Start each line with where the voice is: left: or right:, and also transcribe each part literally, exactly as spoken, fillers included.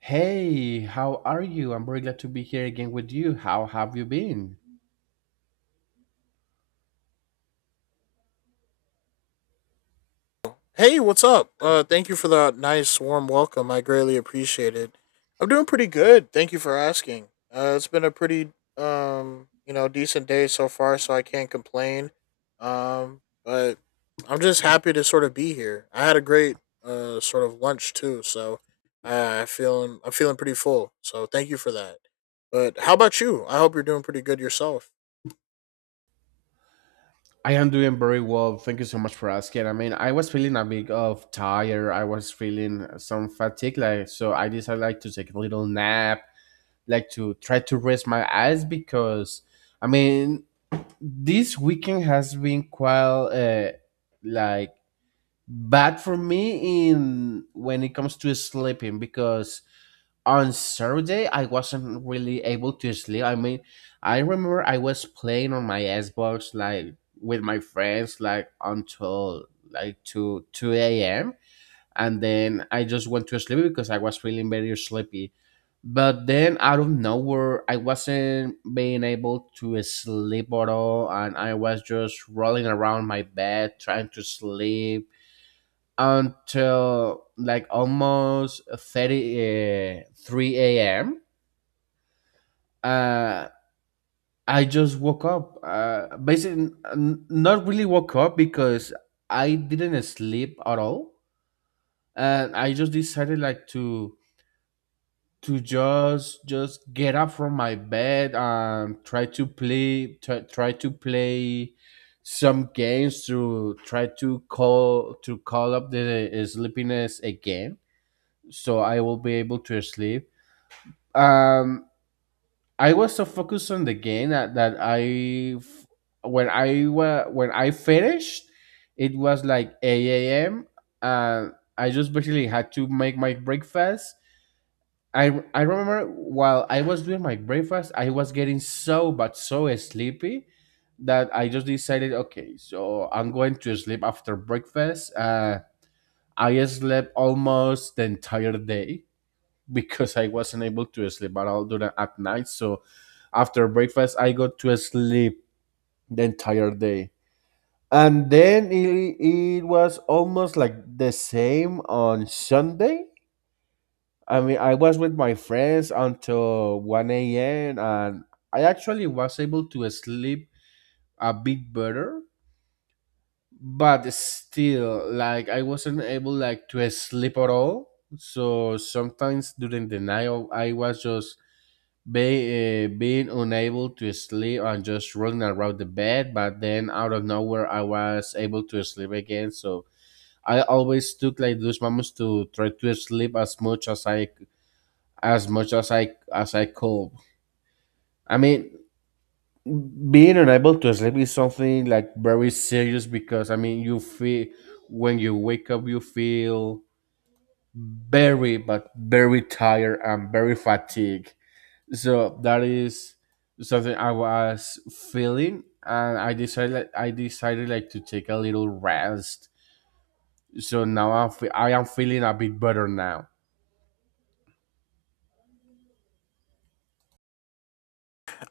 right: Hey, how are you? I'm very glad to be here again with you. How have you been?
left: Hey, what's up? Uh, thank you for that nice, warm welcome. I greatly appreciate it. I'm doing pretty good. Thank you for asking. Uh, it's been a pretty, um, you know, decent day so far, so I can't complain. Um, but I'm just happy to sort of be here. I had a great, uh, sort of lunch too, so i I feeling I'm feeling pretty full. So thank you for that. But how about you? I hope you're doing pretty good yourself.
right: I am doing very well. Thank you so much for asking. I mean, I was feeling a bit of tired. I was feeling some fatigue, like so. I decided like to take a little nap, like to try to rest my eyes because, I mean, this weekend has been quite uh, like bad for me in when it comes to sleeping because on Saturday I wasn't really able to sleep. I mean, I remember I was playing on my Xbox like with my friends like until like two two a m and then I just went to sleep because I was feeling very sleepy. But then out of nowhere, I wasn't being able to sleep at all, and I was just rolling around my bed trying to sleep until like almost thirty uh, three a.m uh i just woke up uh basically n- not really woke up because i didn't sleep at all and i just decided like to to just just get up from my bed and try to play try, try to play some games to try to call to call up the sleepiness again so I will be able to sleep. Um, I was so focused on the game that, that I, f- when I wa- when I finished, it was like eight a m and I just basically had to make my breakfast. I I remember while I was doing my breakfast, I was getting so but so sleepy that I just decided, okay, so I'm going to sleep after breakfast. Uh, I slept almost the entire day because I wasn't able to sleep but I'll do that at night. So after breakfast, I got to sleep the entire day. And then it, it was almost like the same on Sunday. I mean, I was with my friends until one a m and I actually was able to sleep a bit better but still like i wasn't able like to sleep at all so sometimes during the night i was just be, uh, being unable to sleep and just rolling around the bed but then out of nowhere i was able to sleep again so i always took like those moments to try to sleep as much as i as much as i as i could. i mean being unable to sleep is something like very serious because I mean you feel when you wake up you feel very but very tired and very fatigued. So that is something I was feeling and I decided like, I decided like to take a little rest. So now I feel, I am feeling a bit better now.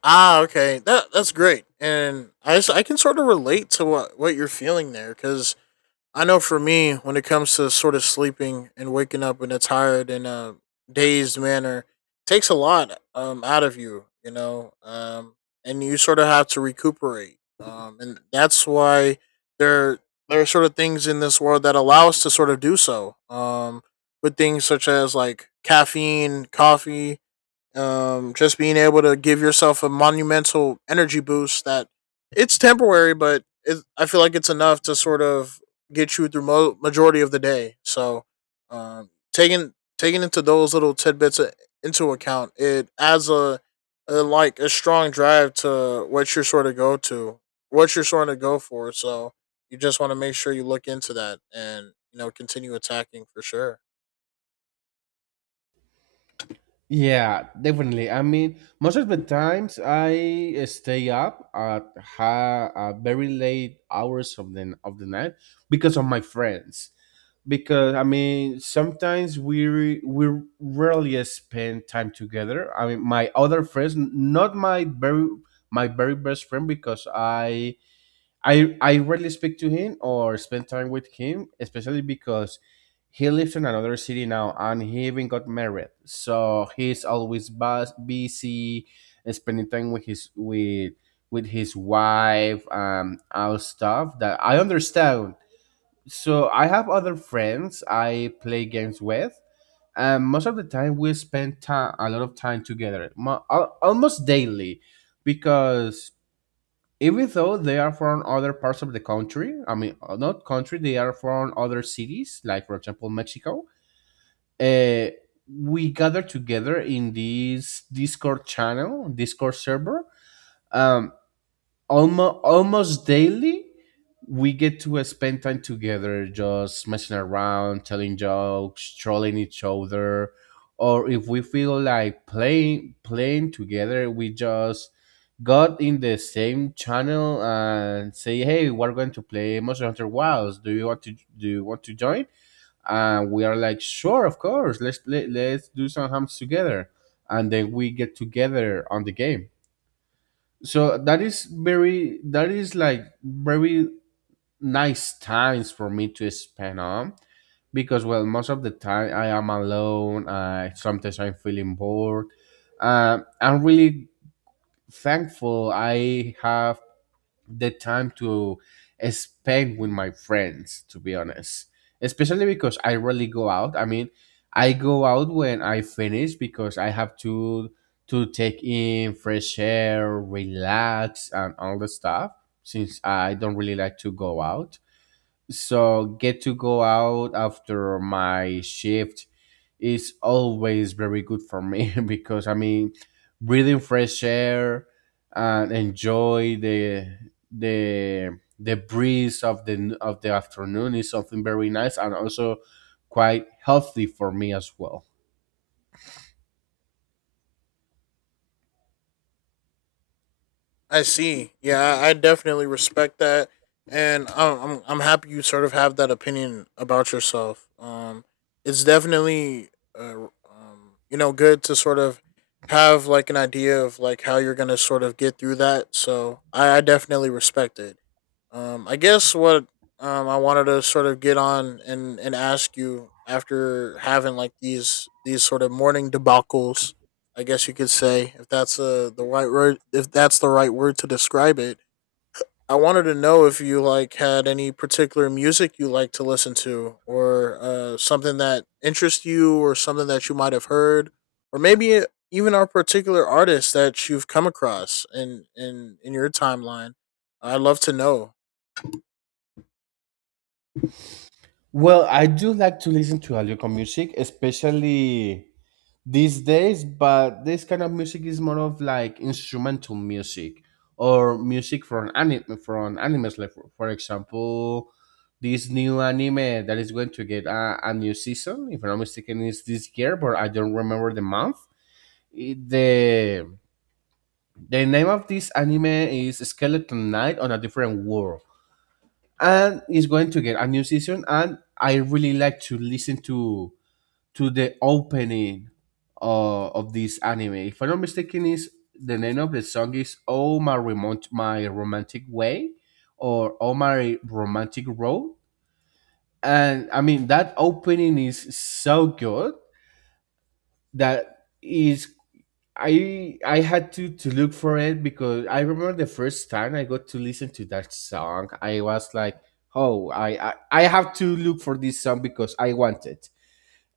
left: Ah, okay. That that's great, and I s- I can sort of relate to what what you're feeling there, because I know for me, when it comes to sort of sleeping and waking up in a tired and a dazed manner, takes a lot um out of you, you know, um, and you sort of have to recuperate, um, and that's why there there are sort of things in this world that allow us to sort of do so, um, with things such as like caffeine, coffee um, just being able to give yourself a monumental energy boost that it's temporary, but it, I feel like it's enough to sort of get you through mo- majority of the day. So, um, taking taking into those little tidbits uh, into account, it adds a, a like a strong drive to what you're sort of go to, what you're sort of go for. So you just want to make sure you look into that, and you know continue attacking for sure.
right: Yeah, definitely. I mean, most of the times I uh, stay up at ha- uh, very late hours of the of the night because of my friends. Because I mean, sometimes we re- we rarely spend time together. I mean, my other friends, n- not my very my very best friend, because I I I rarely speak to him or spend time with him, especially because he lives in another city now and he even got married. So he's always bus- busy uh, spending time with his with with his wife and all stuff that I understand. So I have other friends I play games with. And most of the time we spend time, a lot of time together, mo- al- almost daily, because even though they are from other parts of the country, I mean, uh, not country, they are from other cities, like for example Mexico. uh, we gather together in this discord channel Discord server, um, almost, almost daily, we get to spend time together just messing around, telling jokes, trolling each other. Or if we feel like playing playing together we just got in the same channel and say, "Hey, we're going to play Monster Hunter Wilds. Do you want to do you want to join?" And we are like, "Sure, of course. Let's let, let's do some hams together." And then we get together on the game. So that is very that is like very nice times for me to spend on because well most of the time i am alone, uh, sometimes I'm feeling bored, uh, I'm really thankful I have the time to spend with my friends, to be honest, especially because I rarely go out. I mean, I go out when I finish because I have to to take in fresh air, relax and all the stuff, since I don't really like to go out, so get to go out after my shift is always very good for me because I mean, breathing fresh air and enjoy the the the breeze of the of the afternoon is something very nice and also quite healthy for me as well.
left: I see. Yeah, I I definitely respect that, and I'm I'm, I'm happy you sort of have that opinion about yourself. Um, it's definitely uh, um, you know, good to sort of have like an idea of like how you're gonna sort of get through that. So I, I definitely respect it. Um, I guess what um I wanted to sort of get on and and ask you after having like these these sort of morning debacles, I guess you could say, if that's uh, the right word, if that's the right word to describe it. I wanted to know if you like had any particular music you like to listen to, or uh, something that interests you, or something that you might have heard, or maybe uh, even our particular artists that you've come across in in in your timeline. I'd love to know.
right: Well, I do like to listen to Alioco music, especially these days, but this kind of music is more of like instrumental music or music from anime, from animes, like for, for example this new anime that is going to get a, a new season, if I'm not mistaken is this year, but I don't remember the month. It- the the name of this anime is Skeleton Knight on a Different World, and it's going to get a new season, and I really like to listen to to the opening uh, of this anime. If I'm not mistaken, is the name of the song is "Oh My Remote My Romantic Way" or "Oh My Romantic Road." And I mean that opening is so good that is I I had to to look for it because I remember the first time I got to listen to that song, I was like, "Oh, I I, I have to look for this song because I want it."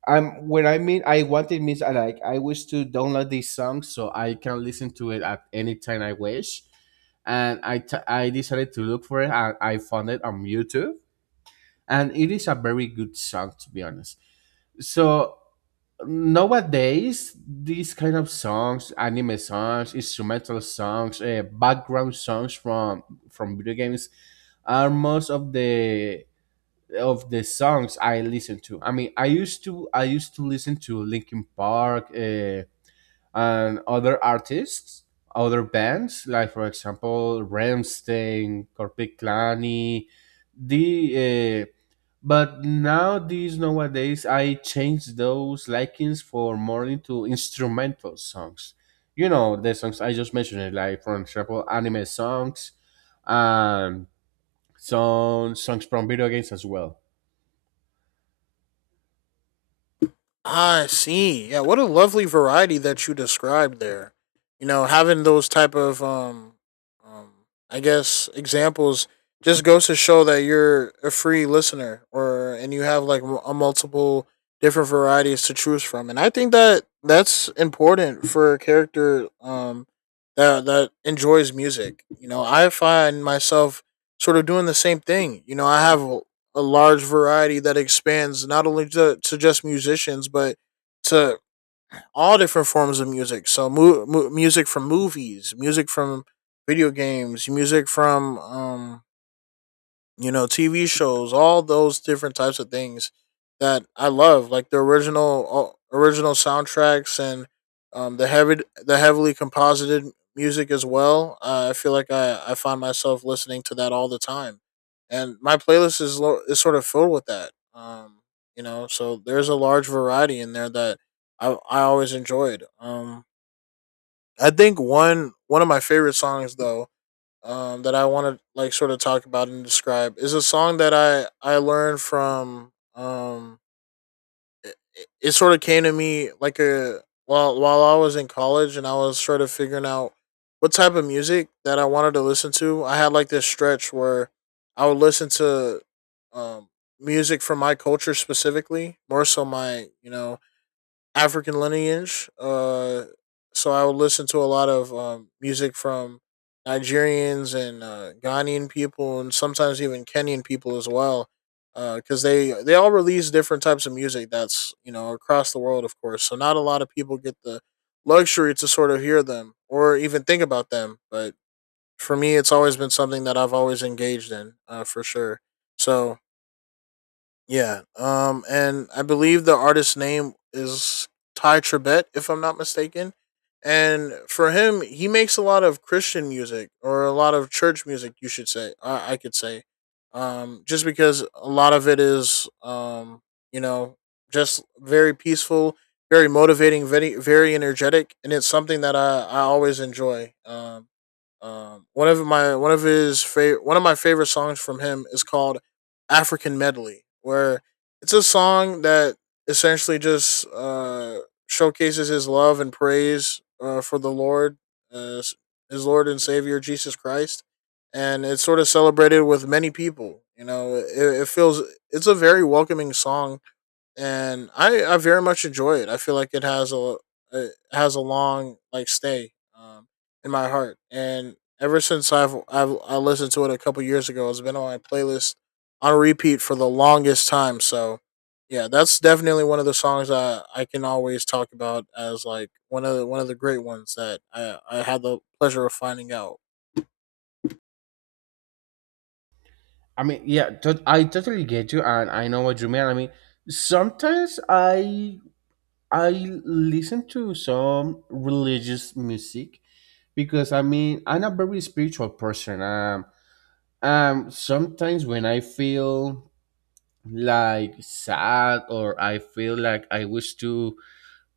right: I'm when I mean I want it means I like I wish to download this song so I can listen to it at any time I wish. And I t- I decided to look for it and I found it on YouTube. And it is a very good song, to be honest. So nowadays these kind of songs, anime songs, instrumental songs, uh, background songs from from video games are most of the of the songs I listen to. I mean, I used to I used to listen to Linkin Park, uh, and other artists, other bands, like for example Ramstein, Corpic Klani. The uh, But now these nowadays I change those likings for more into instrumental songs. You know the songs I just mentioned, like for example anime songs, um, some songs from video games as well.
left: I see. Yeah, what a lovely variety that you described there. You know, having those type of um, um I guess examples just goes to show that you're a free listener, or and you have like a multiple different varieties to choose from. And I think that that's important for a character um that that enjoys music. You know, I find myself sort of doing the same thing. You know, I have a large variety that expands not only to, to just musicians but to all different forms of music. So mu- mu- music from movies, music from video games, music from um you know, T V shows, all those different types of things that I love, like the original uh, original soundtracks, and um, the heavy the heavily composited music as well. Uh, I feel like I, I find myself listening to that all the time, and my playlist is lo- is sort of filled with that. Um, you know, so there's a large variety in there that I I always enjoyed. Um, I think one one of my favorite songs though um, that I want to like sort of talk about and describe is a song that I I learned from. Um, it, it it sort of came to me like a while while I was in college and I was sort of figuring out what type of music that I wanted to listen to. I had like this stretch where I would listen to um, music from my culture specifically, more so my you know African lineage. Uh, so I would listen to a lot of um, music from Nigerians and uh, Ghanaian people, and sometimes even Kenyan people as well, because they they all release different types of music. That's you know across the world, of course. So not a lot of people get the luxury to sort of hear them or even think about them. But for me, it's always been something that I've always engaged in, uh, for sure. So yeah. Um, and I believe the artist's name is Ty Trebet, if I'm not mistaken. And for him, he makes a lot of Christian music, or a lot of church music, you should say. I, I could say, um, just because a lot of it is, um, you know, just very peaceful, very motivating, very very energetic, and it's something that I, I always enjoy. Um, um, one of my one of his favorite one of my favorite songs from him is called African Medley, where it's a song that essentially just uh, showcases his love and praise uh, for the Lord, uh, his Lord and Savior Jesus Christ, and it's sort of celebrated with many people. You know, it, it feels it's a very welcoming song, and I I very much enjoy it. I feel like it has a it has a long like stay um, in my heart, and ever since I've I've I listened to it a couple years ago, it's been on my playlist on repeat for the longest time. So yeah, that's definitely one of the songs I I can always talk about as like one of the, one of the great ones that I I had the pleasure of finding out.
right: I mean, yeah, tot I totally get you, and I know what you mean. I mean, sometimes I I listen to some religious music because I mean I'm a very spiritual person. Um, um, sometimes when I feel like sad or I feel like I wish to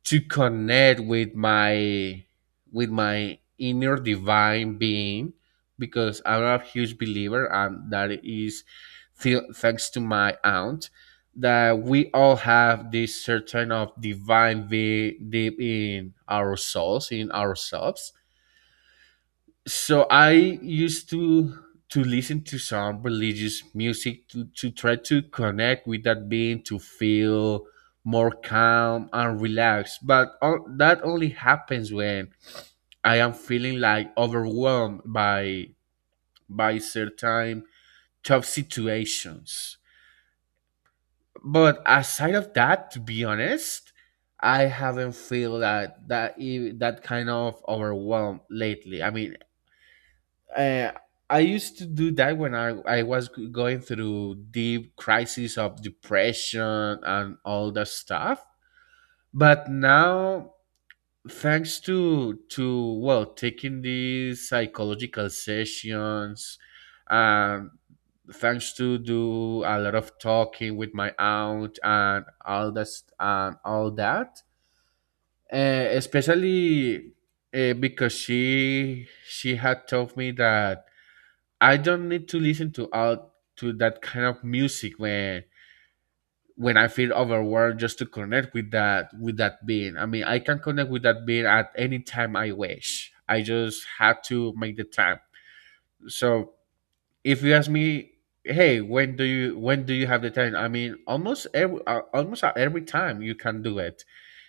right: to connect with my with my inner divine being because I'm a huge believer, and that is th- thanks to my aunt, that we all have this certain of divine be- deep in our souls, in ourselves. So i used to to listen to some religious music to, to try to connect with that being, to feel more calm and relaxed, but o- that only happens when i am feeling like overwhelmed by by certain tough situations. But aside of that, to be honest, i haven't feel that that e- that kind of overwhelmed lately. I mean, uh, I used to do that when I, I was going through deep crises of depression and all that stuff. But now, thanks to to well, taking these psychological sessions, and thanks to do a lot of talking with my aunt and all that st- and all that, uh, especially uh, because she she had told me that I don't need to listen to all to that kind of music when when I feel overwhelmed just to connect with that with that being. I mean, I can connect with that being at any time I wish. I just have to make the time. So if you ask me, hey, when do you when do you have the time? I mean, almost every uh, almost at every time you can do it.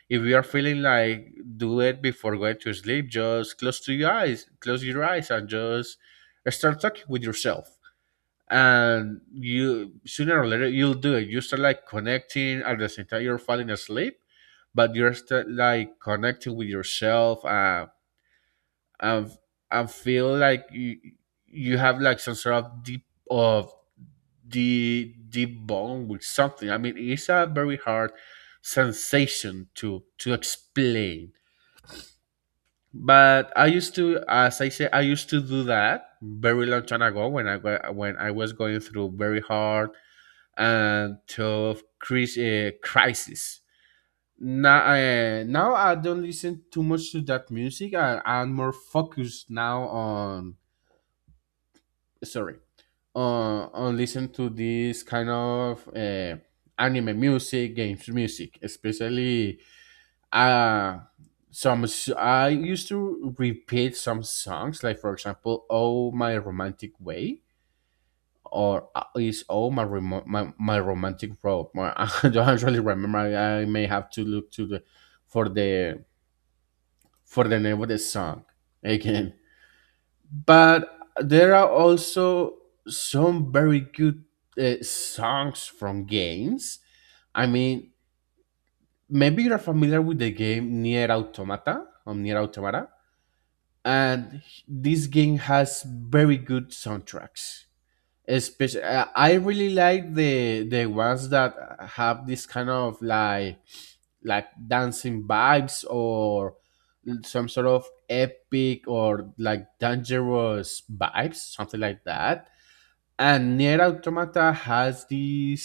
right: If you are feeling like, do it before going to sleep, just close to your eyes, close your eyes, and just start talking with yourself, and you sooner or later you'll do it. You start like connecting at the same time you're falling asleep, but you're still like connecting with yourself. Uh, and and feel like you you have like some sort of deep of the deep bond with something. I mean, it's a very hard sensation to to explain. But I used to, as I say, I used to do that very long time ago when I wa- when I was going through very hard and tough cris- uh, crisis. Now, uh, now I don't listen too much to that music. I, I'm more focused now on, sorry, on on listen to this kind of uh, anime music, games music, especially uh some s- I used to repeat some songs, like for example "Oh My Romantic Way," or uh, is all my remo- my, my romantic road. My- I don't really remember. I I may have to look to the, for the, for the name of the song again. But there are also some very good uh, songs from games. I mean, maybe you're familiar with the game Nier Automata or Nier Automata, and this game has very good soundtracks. Especially I really like the the ones that have this kind of like like dancing vibes, or some sort of epic or like dangerous vibes, something like that. And near automata has this,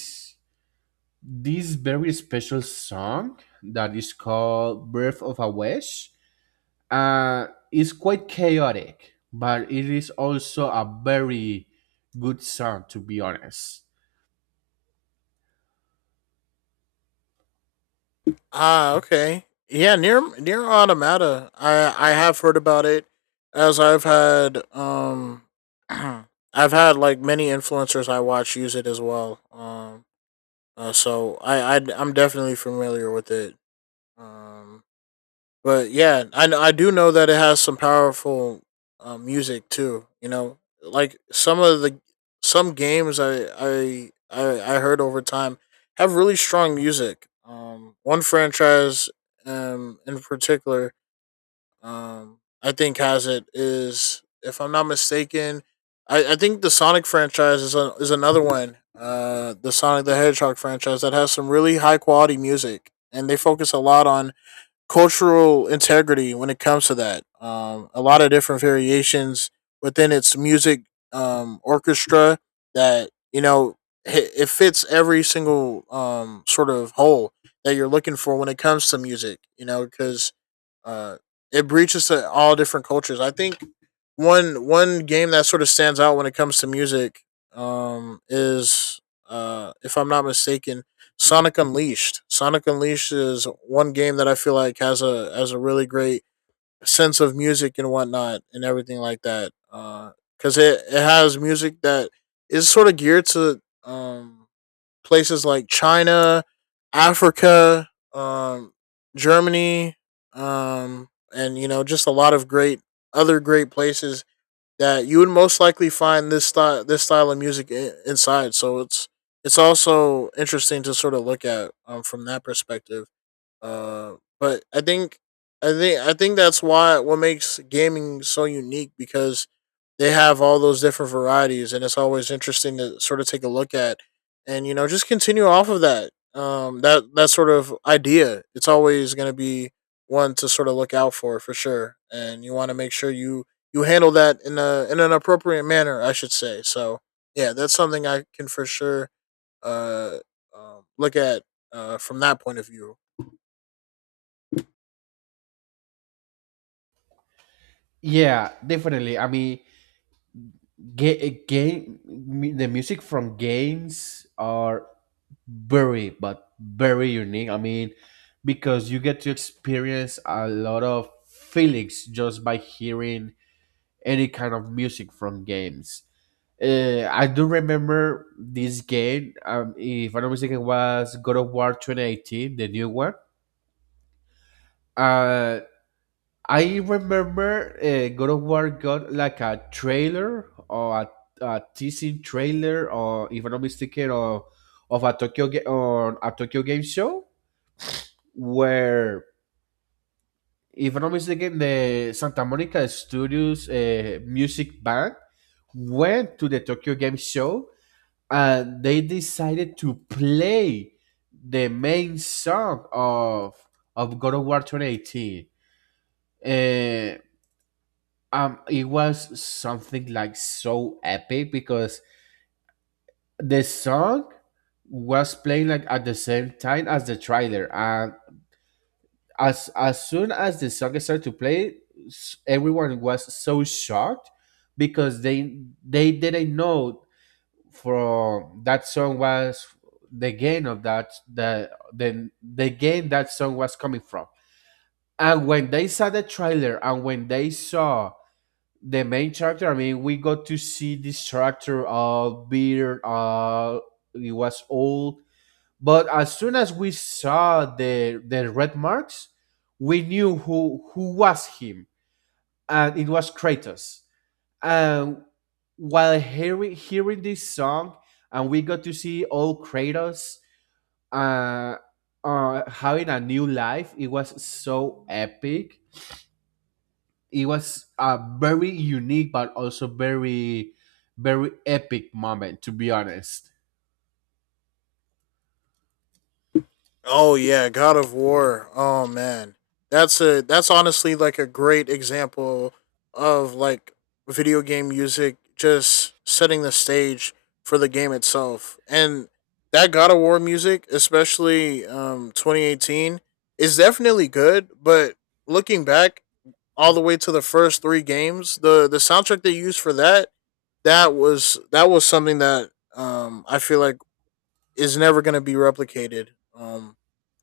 right: this very special song that is called Birth of a Wish. uh it's quite chaotic, but it is also a very good song, to be honest.
left: Ah, okay. Yeah, near near Automata. I I have heard about it, as I've had um I've had like many influencers I watch use it as well. Um uh, so I I I'm definitely familiar with it. Um but yeah, I kn- I do know that it has some powerful um, music too. You know, like some of the some games I I I, I heard over time have really strong music. Um, one franchise um in particular um I think has it, is if I'm not mistaken. I, I think the Sonic franchise is a, is another one. Uh, the Sonic the Hedgehog franchise that has some really high quality music, and they focus a lot on cultural integrity when it comes to that. Um, a lot of different variations within its music um, orchestra that you know hi- it fits every single um, sort of hole that you're looking for when it comes to music. You know, because uh, it breaches to all different cultures. I think one one game that sort of stands out when it comes to music um is uh if I'm not mistaken, Sonic Unleashed. Sonic Unleashed is one game that I feel like has a has a really great sense of music and whatnot and everything like that. Uh, because uh, it it has music that is sort of geared to um places like China, Africa, um, Germany, um, and you know just a lot of great other great places that you would most likely find this style this style of music in, inside. So it's it's also interesting to sort of look at um, from that perspective. Uh, but I think I think I think that's why what makes gaming so unique, because they have all those different varieties, and it's always interesting to sort of take a look at, and you know just continue off of that um that that sort of idea. It's always going to be one to sort of look out for for sure, and you want to make sure you you handle that in a in an appropriate manner, I should say. So yeah, that's something I can for sure uh um, look at uh from that point of view.
right: Yeah, definitely. I mean, ga- game mu- the music from games are very, but very unique. I mean, because you get to experience a lot of feelings just by hearing any kind of music from games. Uh, I do remember this game. Um, if I'm not mistaken, was God of War twenty eighteen, the new one. Uh. I remember uh, God of War got like a trailer or a, a teasing trailer, or if I'm not mistaken, or of a Tokyo ga- on a Tokyo Game Show, where if I'm not mistaken, the Santa Monica Studios uh, music band went to the Tokyo Game Show and they decided to play the main song of of God of War twenty eighteen. Uh, um it was something like so epic because the song was playing like at the same time as the trailer, and as as soon as the song started to play, s- everyone was so shocked because they they didn't know from that song was the game of that, the the the game that song was coming from. And when they saw the trailer and when they saw the main character. I mean, we got to see this character, uh beard, uh he was old, but as soon as we saw the the red marks, we knew who who was him, and it was Kratos. And while hearing hearing this song, and we got to see old Kratos, uh, uh having a new life, it was so epic. It was a very unique but also very, very epic moment, to be honest.
left: Oh yeah, God of War. Oh man. That's a that's honestly like a great example of like video game music just setting the stage for the game itself. And that God of War music, especially um twenty eighteen, is definitely good, but looking back all the way to the first three games, the the soundtrack they used for that, that was that was something that um I feel like is never going to be replicated. Um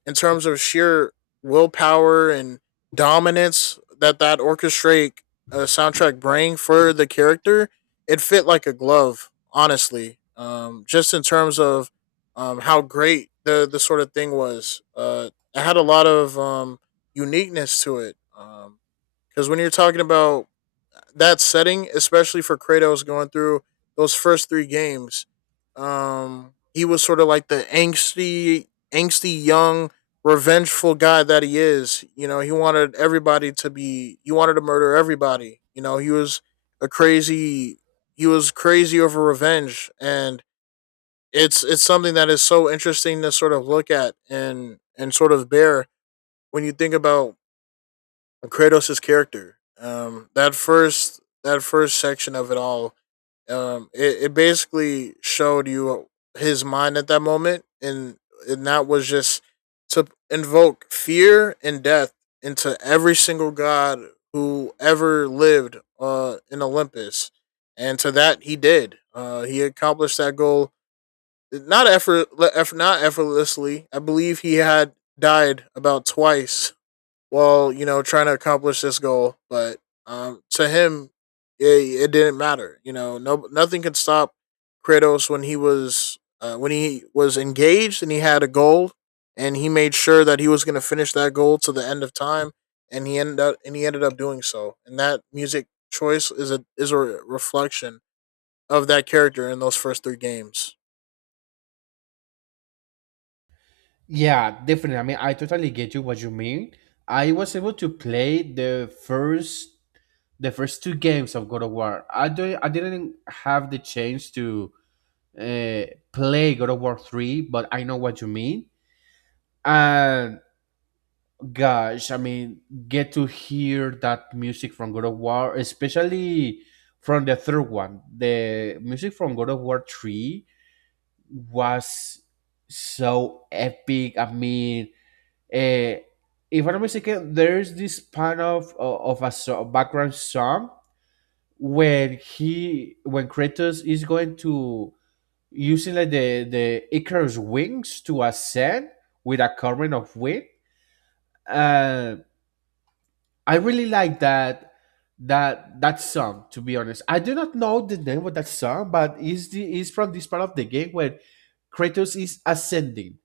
left: in terms of sheer willpower and dominance that that orchestrate uh, soundtrack bring for the character, it fit like a glove, honestly. Um, just in terms of um, how great the the sort of thing was. Uh, it had a lot of um, uniqueness to it. Because um, when you're talking about that setting, especially for Kratos going through those first three games, um, he was sort of like the angsty, angsty young, revengeful guy that he is. You know, he wanted everybody to be, he wanted to murder everybody. You know, he was a crazy, he was crazy over revenge, and it's it's something that is so interesting to sort of look at and and sort of bear when you think about Kratos' character. Um, that first that first section of it all, um, it, it basically showed you his mind at that moment, and and that was just to invoke fear and death into every single god who ever lived uh, in Olympus, and to that he did. Uh, he accomplished that goal not effort, eff- not effortlessly. I believe he had died about twice while you know trying to accomplish this goal. But um, to him, it, it didn't matter. You know, no nothing could stop Kratos when he was uh, when he was engaged and he had a goal, and he made sure that he was going to finish that goal to the end of time, and he ended up and he ended up doing so. And that music choice is a is a reflection of that character in those first three games.
right: Yeah, definitely. I mean, I totally get you what you mean. I was able to play the first, the first two games of God of War. i don't I didn't have the chance to uh, play God of War three, but I know what you mean. And gosh, I mean, get to hear that music from God of War, especially from the third one. The music from God of War three was so epic. I mean, uh, if I'm not mistaken, there's this part of, of a so- background song when he, when Kratos is going to, using like the the Icarus wings to ascend with a current of wind. Uh, I really like that, that that song. To be honest, I do not know the name of that song, but is the, is from this part of the game where Kratos is ascending,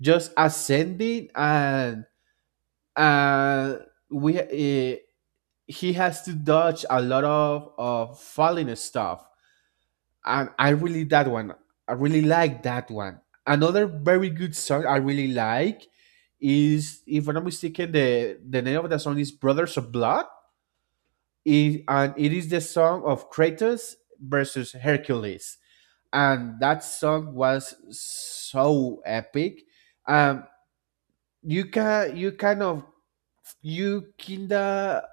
right: just ascending, and and we, uh, he has to dodge a lot of of falling stuff. And I really that one. I really like that one. Another very good song I really like is, if I'm not mistaken, the the name of the song is Brothers of Blood, it, and it is the song of Kratos versus Hercules. And that song was so epic. Um, you can, you kind of, you kinda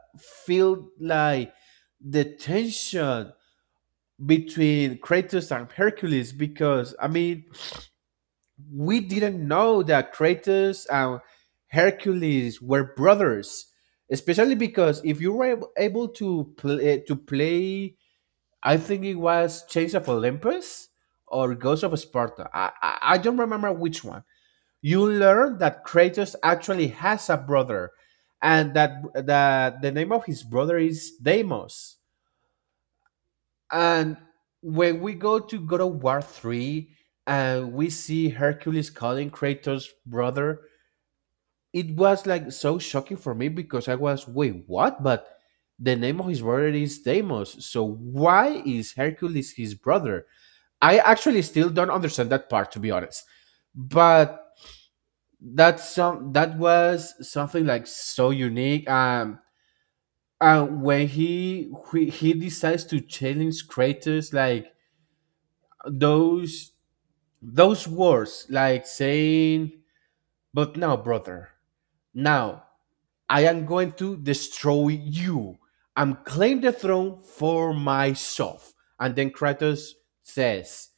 right: feel like the tension between Kratos and Hercules, because I mean we didn't know that Kratos and Hercules were brothers, especially because if you were able to play to play, I think it was Chains of Olympus or Ghost of Sparta. I, I, I don't remember which one. You learn that Kratos actually has a brother, and that that the name of his brother is Deimos. And when we go to God of War three, and we see Hercules calling Kratos brother, it was like so shocking for me, because I was, wait, what? But the name of his brother is Deimos. So why is Hercules his brother? I actually still don't understand that part, to be honest. But that's some, that was something like so unique. Um, and when he, he, he decides to challenge creators like those those words like saying, but now, brother, now I am going to destroy you. I'm claim the throne for myself. And then Kratos says,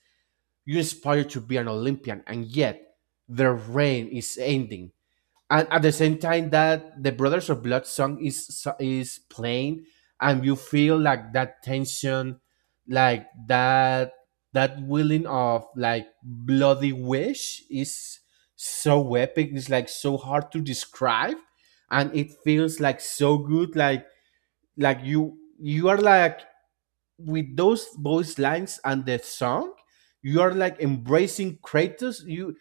right: you aspire to be an Olympian, and yet their reign is ending. And at the same time that the Brothers of Blood song is so- is playing, and you feel like that tension, like that, that willing of like bloody wish is so epic. It's like so hard to describe, and it feels like so good. Like like you, you are like, with those voice lines and the song, you are like embracing Kratos. You,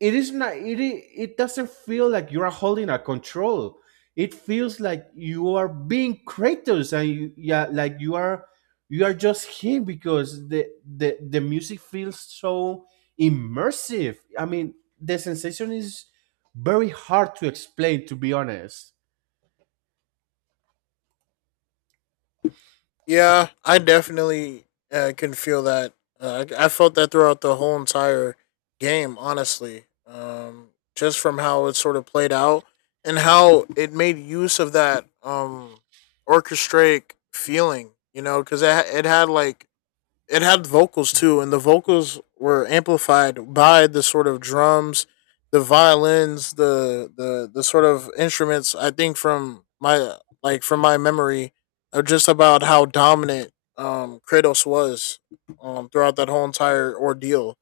right: it is not. It i- it doesn't feel like you are holding a control. It feels like you are being Kratos, and you, yeah, like you are, you are just him, because the the the music feels so immersive. I mean, the sensation is very hard to explain, to be honest.
left: Yeah, I definitely uh, can feel that. Uh, I, I felt that throughout the whole entire game, honestly. Um, just from how it sort of played out and how it made use of that um, orchestrate feeling, you know, because it, ha- it had like it had vocals too, and the vocals were amplified by the sort of drums, the violins, the the the sort of instruments. I think from my like from my memory of just about how dominant um Kratos was um throughout that whole entire ordeal.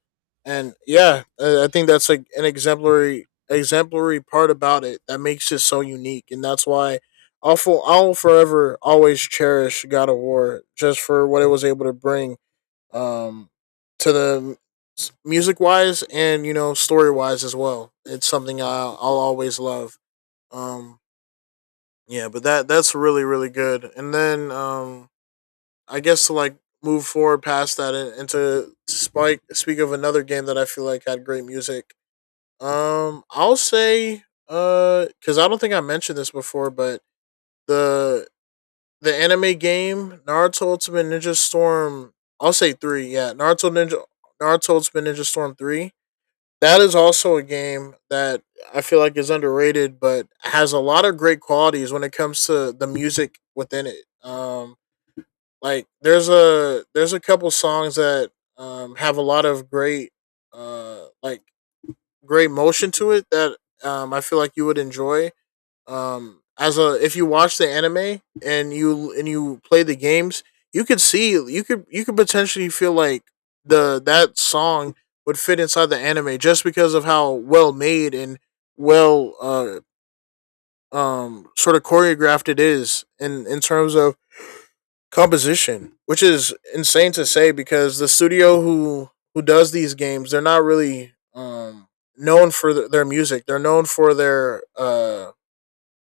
left: And yeah, I think that's like an exemplary exemplary part about it that makes it so unique, and that's why I'll, fo- I'll forever always cherish God of War just for what it was able to bring um, to the music wise and you know story wise as well. It's something I'll, I'll always love. Um, yeah, but that that's really really good. And then um, I guess to like move forward past that and, and to spike speak of another game that I feel like had great music. Um, I'll say uh, because I don't think I mentioned this before, but the the anime game Naruto Ultimate Ninja Storm. I'll say three. Yeah, Naruto Ninja Naruto Ultimate Ninja Storm three. That is also a game that I feel like is underrated, but has a lot of great qualities when it comes to the music within it. Um, like there's a there's a couple songs that um, have a lot of great uh, like great motion to it that um, I feel like you would enjoy um as a if you watch the anime and you and you play the games you could see you could you could potentially feel like the that song would fit inside the anime just because of how well made and well uh um sort of choreographed it is in in terms of composition, which is insane to say because the studio who who does these games, they're not really um known for th- their music, they're known for their uh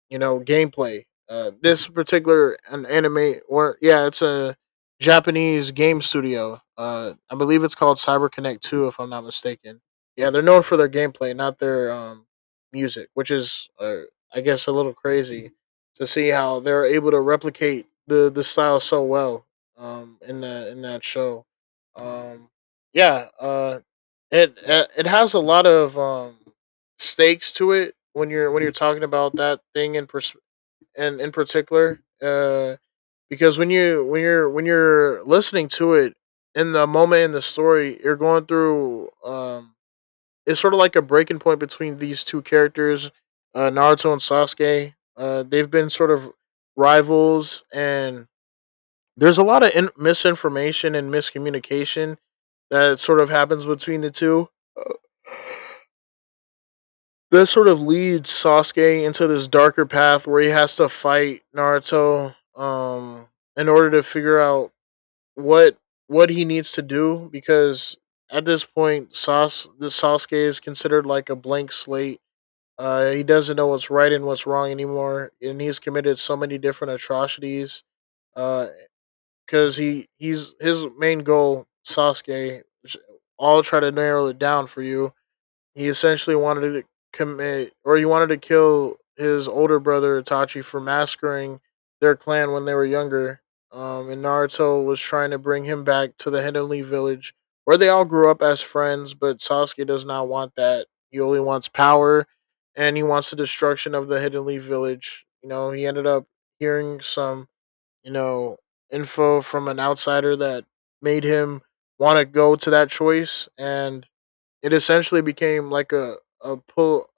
left: you know, gameplay. Uh, this particular an anime, or yeah, it's a Japanese game studio. Uh, I believe it's called Cyber Connect Two, if I'm not mistaken. Yeah, they're known for their gameplay, not their um, music, which is, uh, I guess, a little crazy to see how they're able to replicate the the style so well um, in the in that show. Um, yeah, uh, it it has a lot of um, stakes to it when you're when you're talking about that thing in pers- and in particular uh because when you when you're when you're listening to it in the moment in the story you're going through um it's sort of like a breaking point between these two characters, uh Naruto and Sasuke. Uh, they've been sort of rivals and there's a lot of in- misinformation and miscommunication that sort of happens between the two. This sort of leads Sasuke into this darker path where he has to fight Naruto um in order to figure out what what he needs to do because at this point Sas the Sasuke is considered like a blank slate. Uh, he doesn't know what's right and what's wrong anymore, and he's committed so many different atrocities. Because uh cuz he he's his main goal, Sasuke, I'll try to narrow it down for you, he essentially wanted to commit or he wanted to kill his older brother Itachi for massacring their clan when they were younger. Um, and Naruto was trying to bring him back to the Hidden Leaf village where they all grew up as friends, but Sasuke does not want that. He only wants power and he wants the destruction of the Hidden Leaf village. You know, he ended up hearing some, you know, info from an outsider that made him want to go to that choice, and it essentially became like a a pull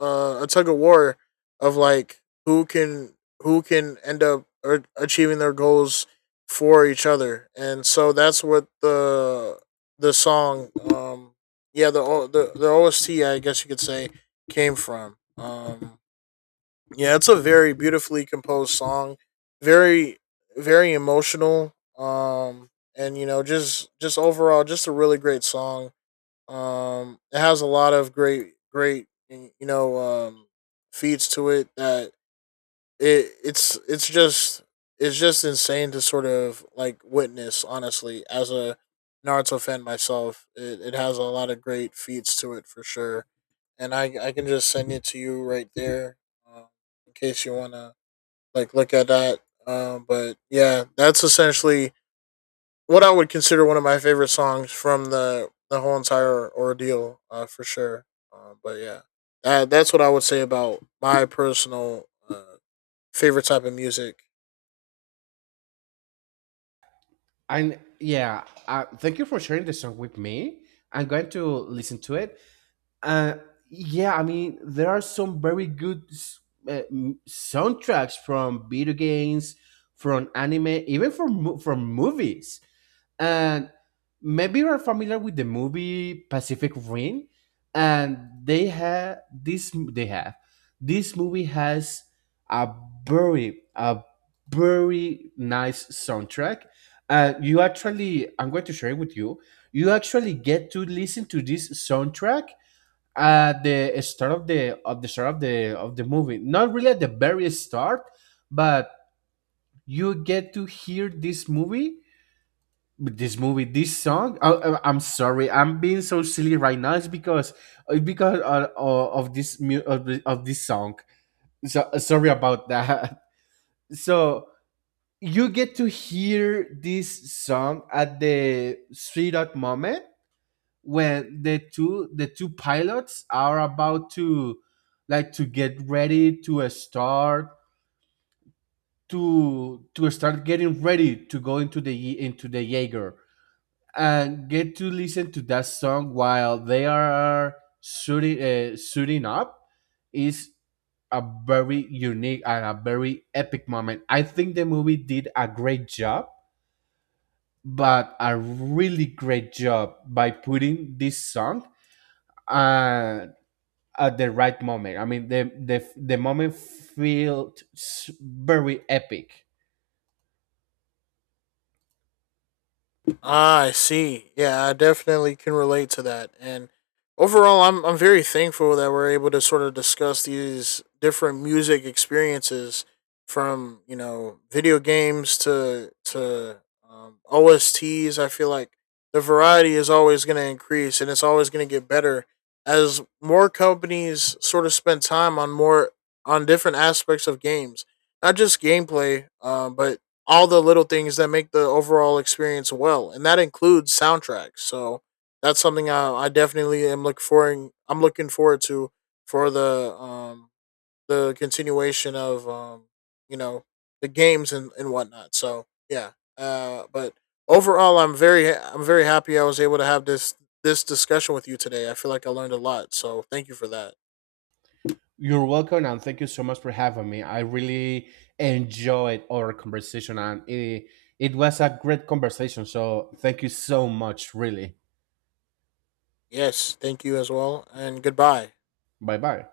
left: uh, a tug of war of like who can who can end up er- achieving their goals for each other, and so that's what the the song, um, yeah, the O- the the O S T, I guess you could say, came from. Um, yeah, it's a very beautifully composed song, very very emotional, um, and you know just just overall just a really great song. um, it has a lot of great, great, you know, um, feeds to it that it it's it's just it's just insane to sort of like witness. Honestly, as a Naruto fan myself, it, it has a lot of great feats to it for sure. And I I can just send it to you right there, um, in case you wanna like look at that. Um, but yeah, that's essentially what I would consider one of my favorite songs from the the whole entire ordeal, uh, for sure. Uh, but yeah, that, that's what I would say about my personal uh, favorite type of music.
right: And yeah, uh, thank you for sharing the song with me. I'm going to listen to it. uh, yeah, I mean, there are some very good s- uh, m- soundtracks from video games, from anime, even from mo- from movies. And maybe you're familiar with the movie Pacific Rim, and they have this. They have, this movie has a very, a very nice soundtrack. Uh, you actually, I'm going to share it with you. You actually get to listen to this soundtrack at the start of the, of the start of the, of the movie, not really at the very start, but you get to hear this movie, this movie, this song, I am sorry, I'm being so silly right now. It's because, it's because of, of of this mu- of, the- of this song. So sorry about that. So you get to hear this song at the sweet up moment when the two, the two pilots are about to, like to get ready to uh, start to to start getting ready to go into the Ye- into the Jaeger, and get to listen to that song while they are shooting uh, shooting up is a very unique and a very epic moment. I think the movie did a great job, but a really great job by putting this song uh, at the right moment. I mean, the the the moment felt s- very epic.
left: Ah, I see. Yeah, I definitely can relate to that. And overall, I'm I'm very thankful that we're able to sort of discuss these different music experiences from, you know, video games to to um, O S Ts. I feel like the variety is always going to increase and it's always going to get better as more companies sort of spend time on more on different aspects of games, not just gameplay, uh, but all the little things that make the overall experience well, and that includes soundtracks. So that's something I, I definitely am looking forward. I'm looking forward to for the um the continuation of um you know the games and and whatnot. So yeah, uh, but overall, I'm very I'm very happy I was able to have this this discussion with you today. I feel like I learned a lot. So thank you for that.
right: You're welcome, and thank you so much for having me. I really enjoyed our conversation, and it, it was a great conversation. So thank you so much, really.
left: Yes, thank you as well, and goodbye.
right: Bye bye.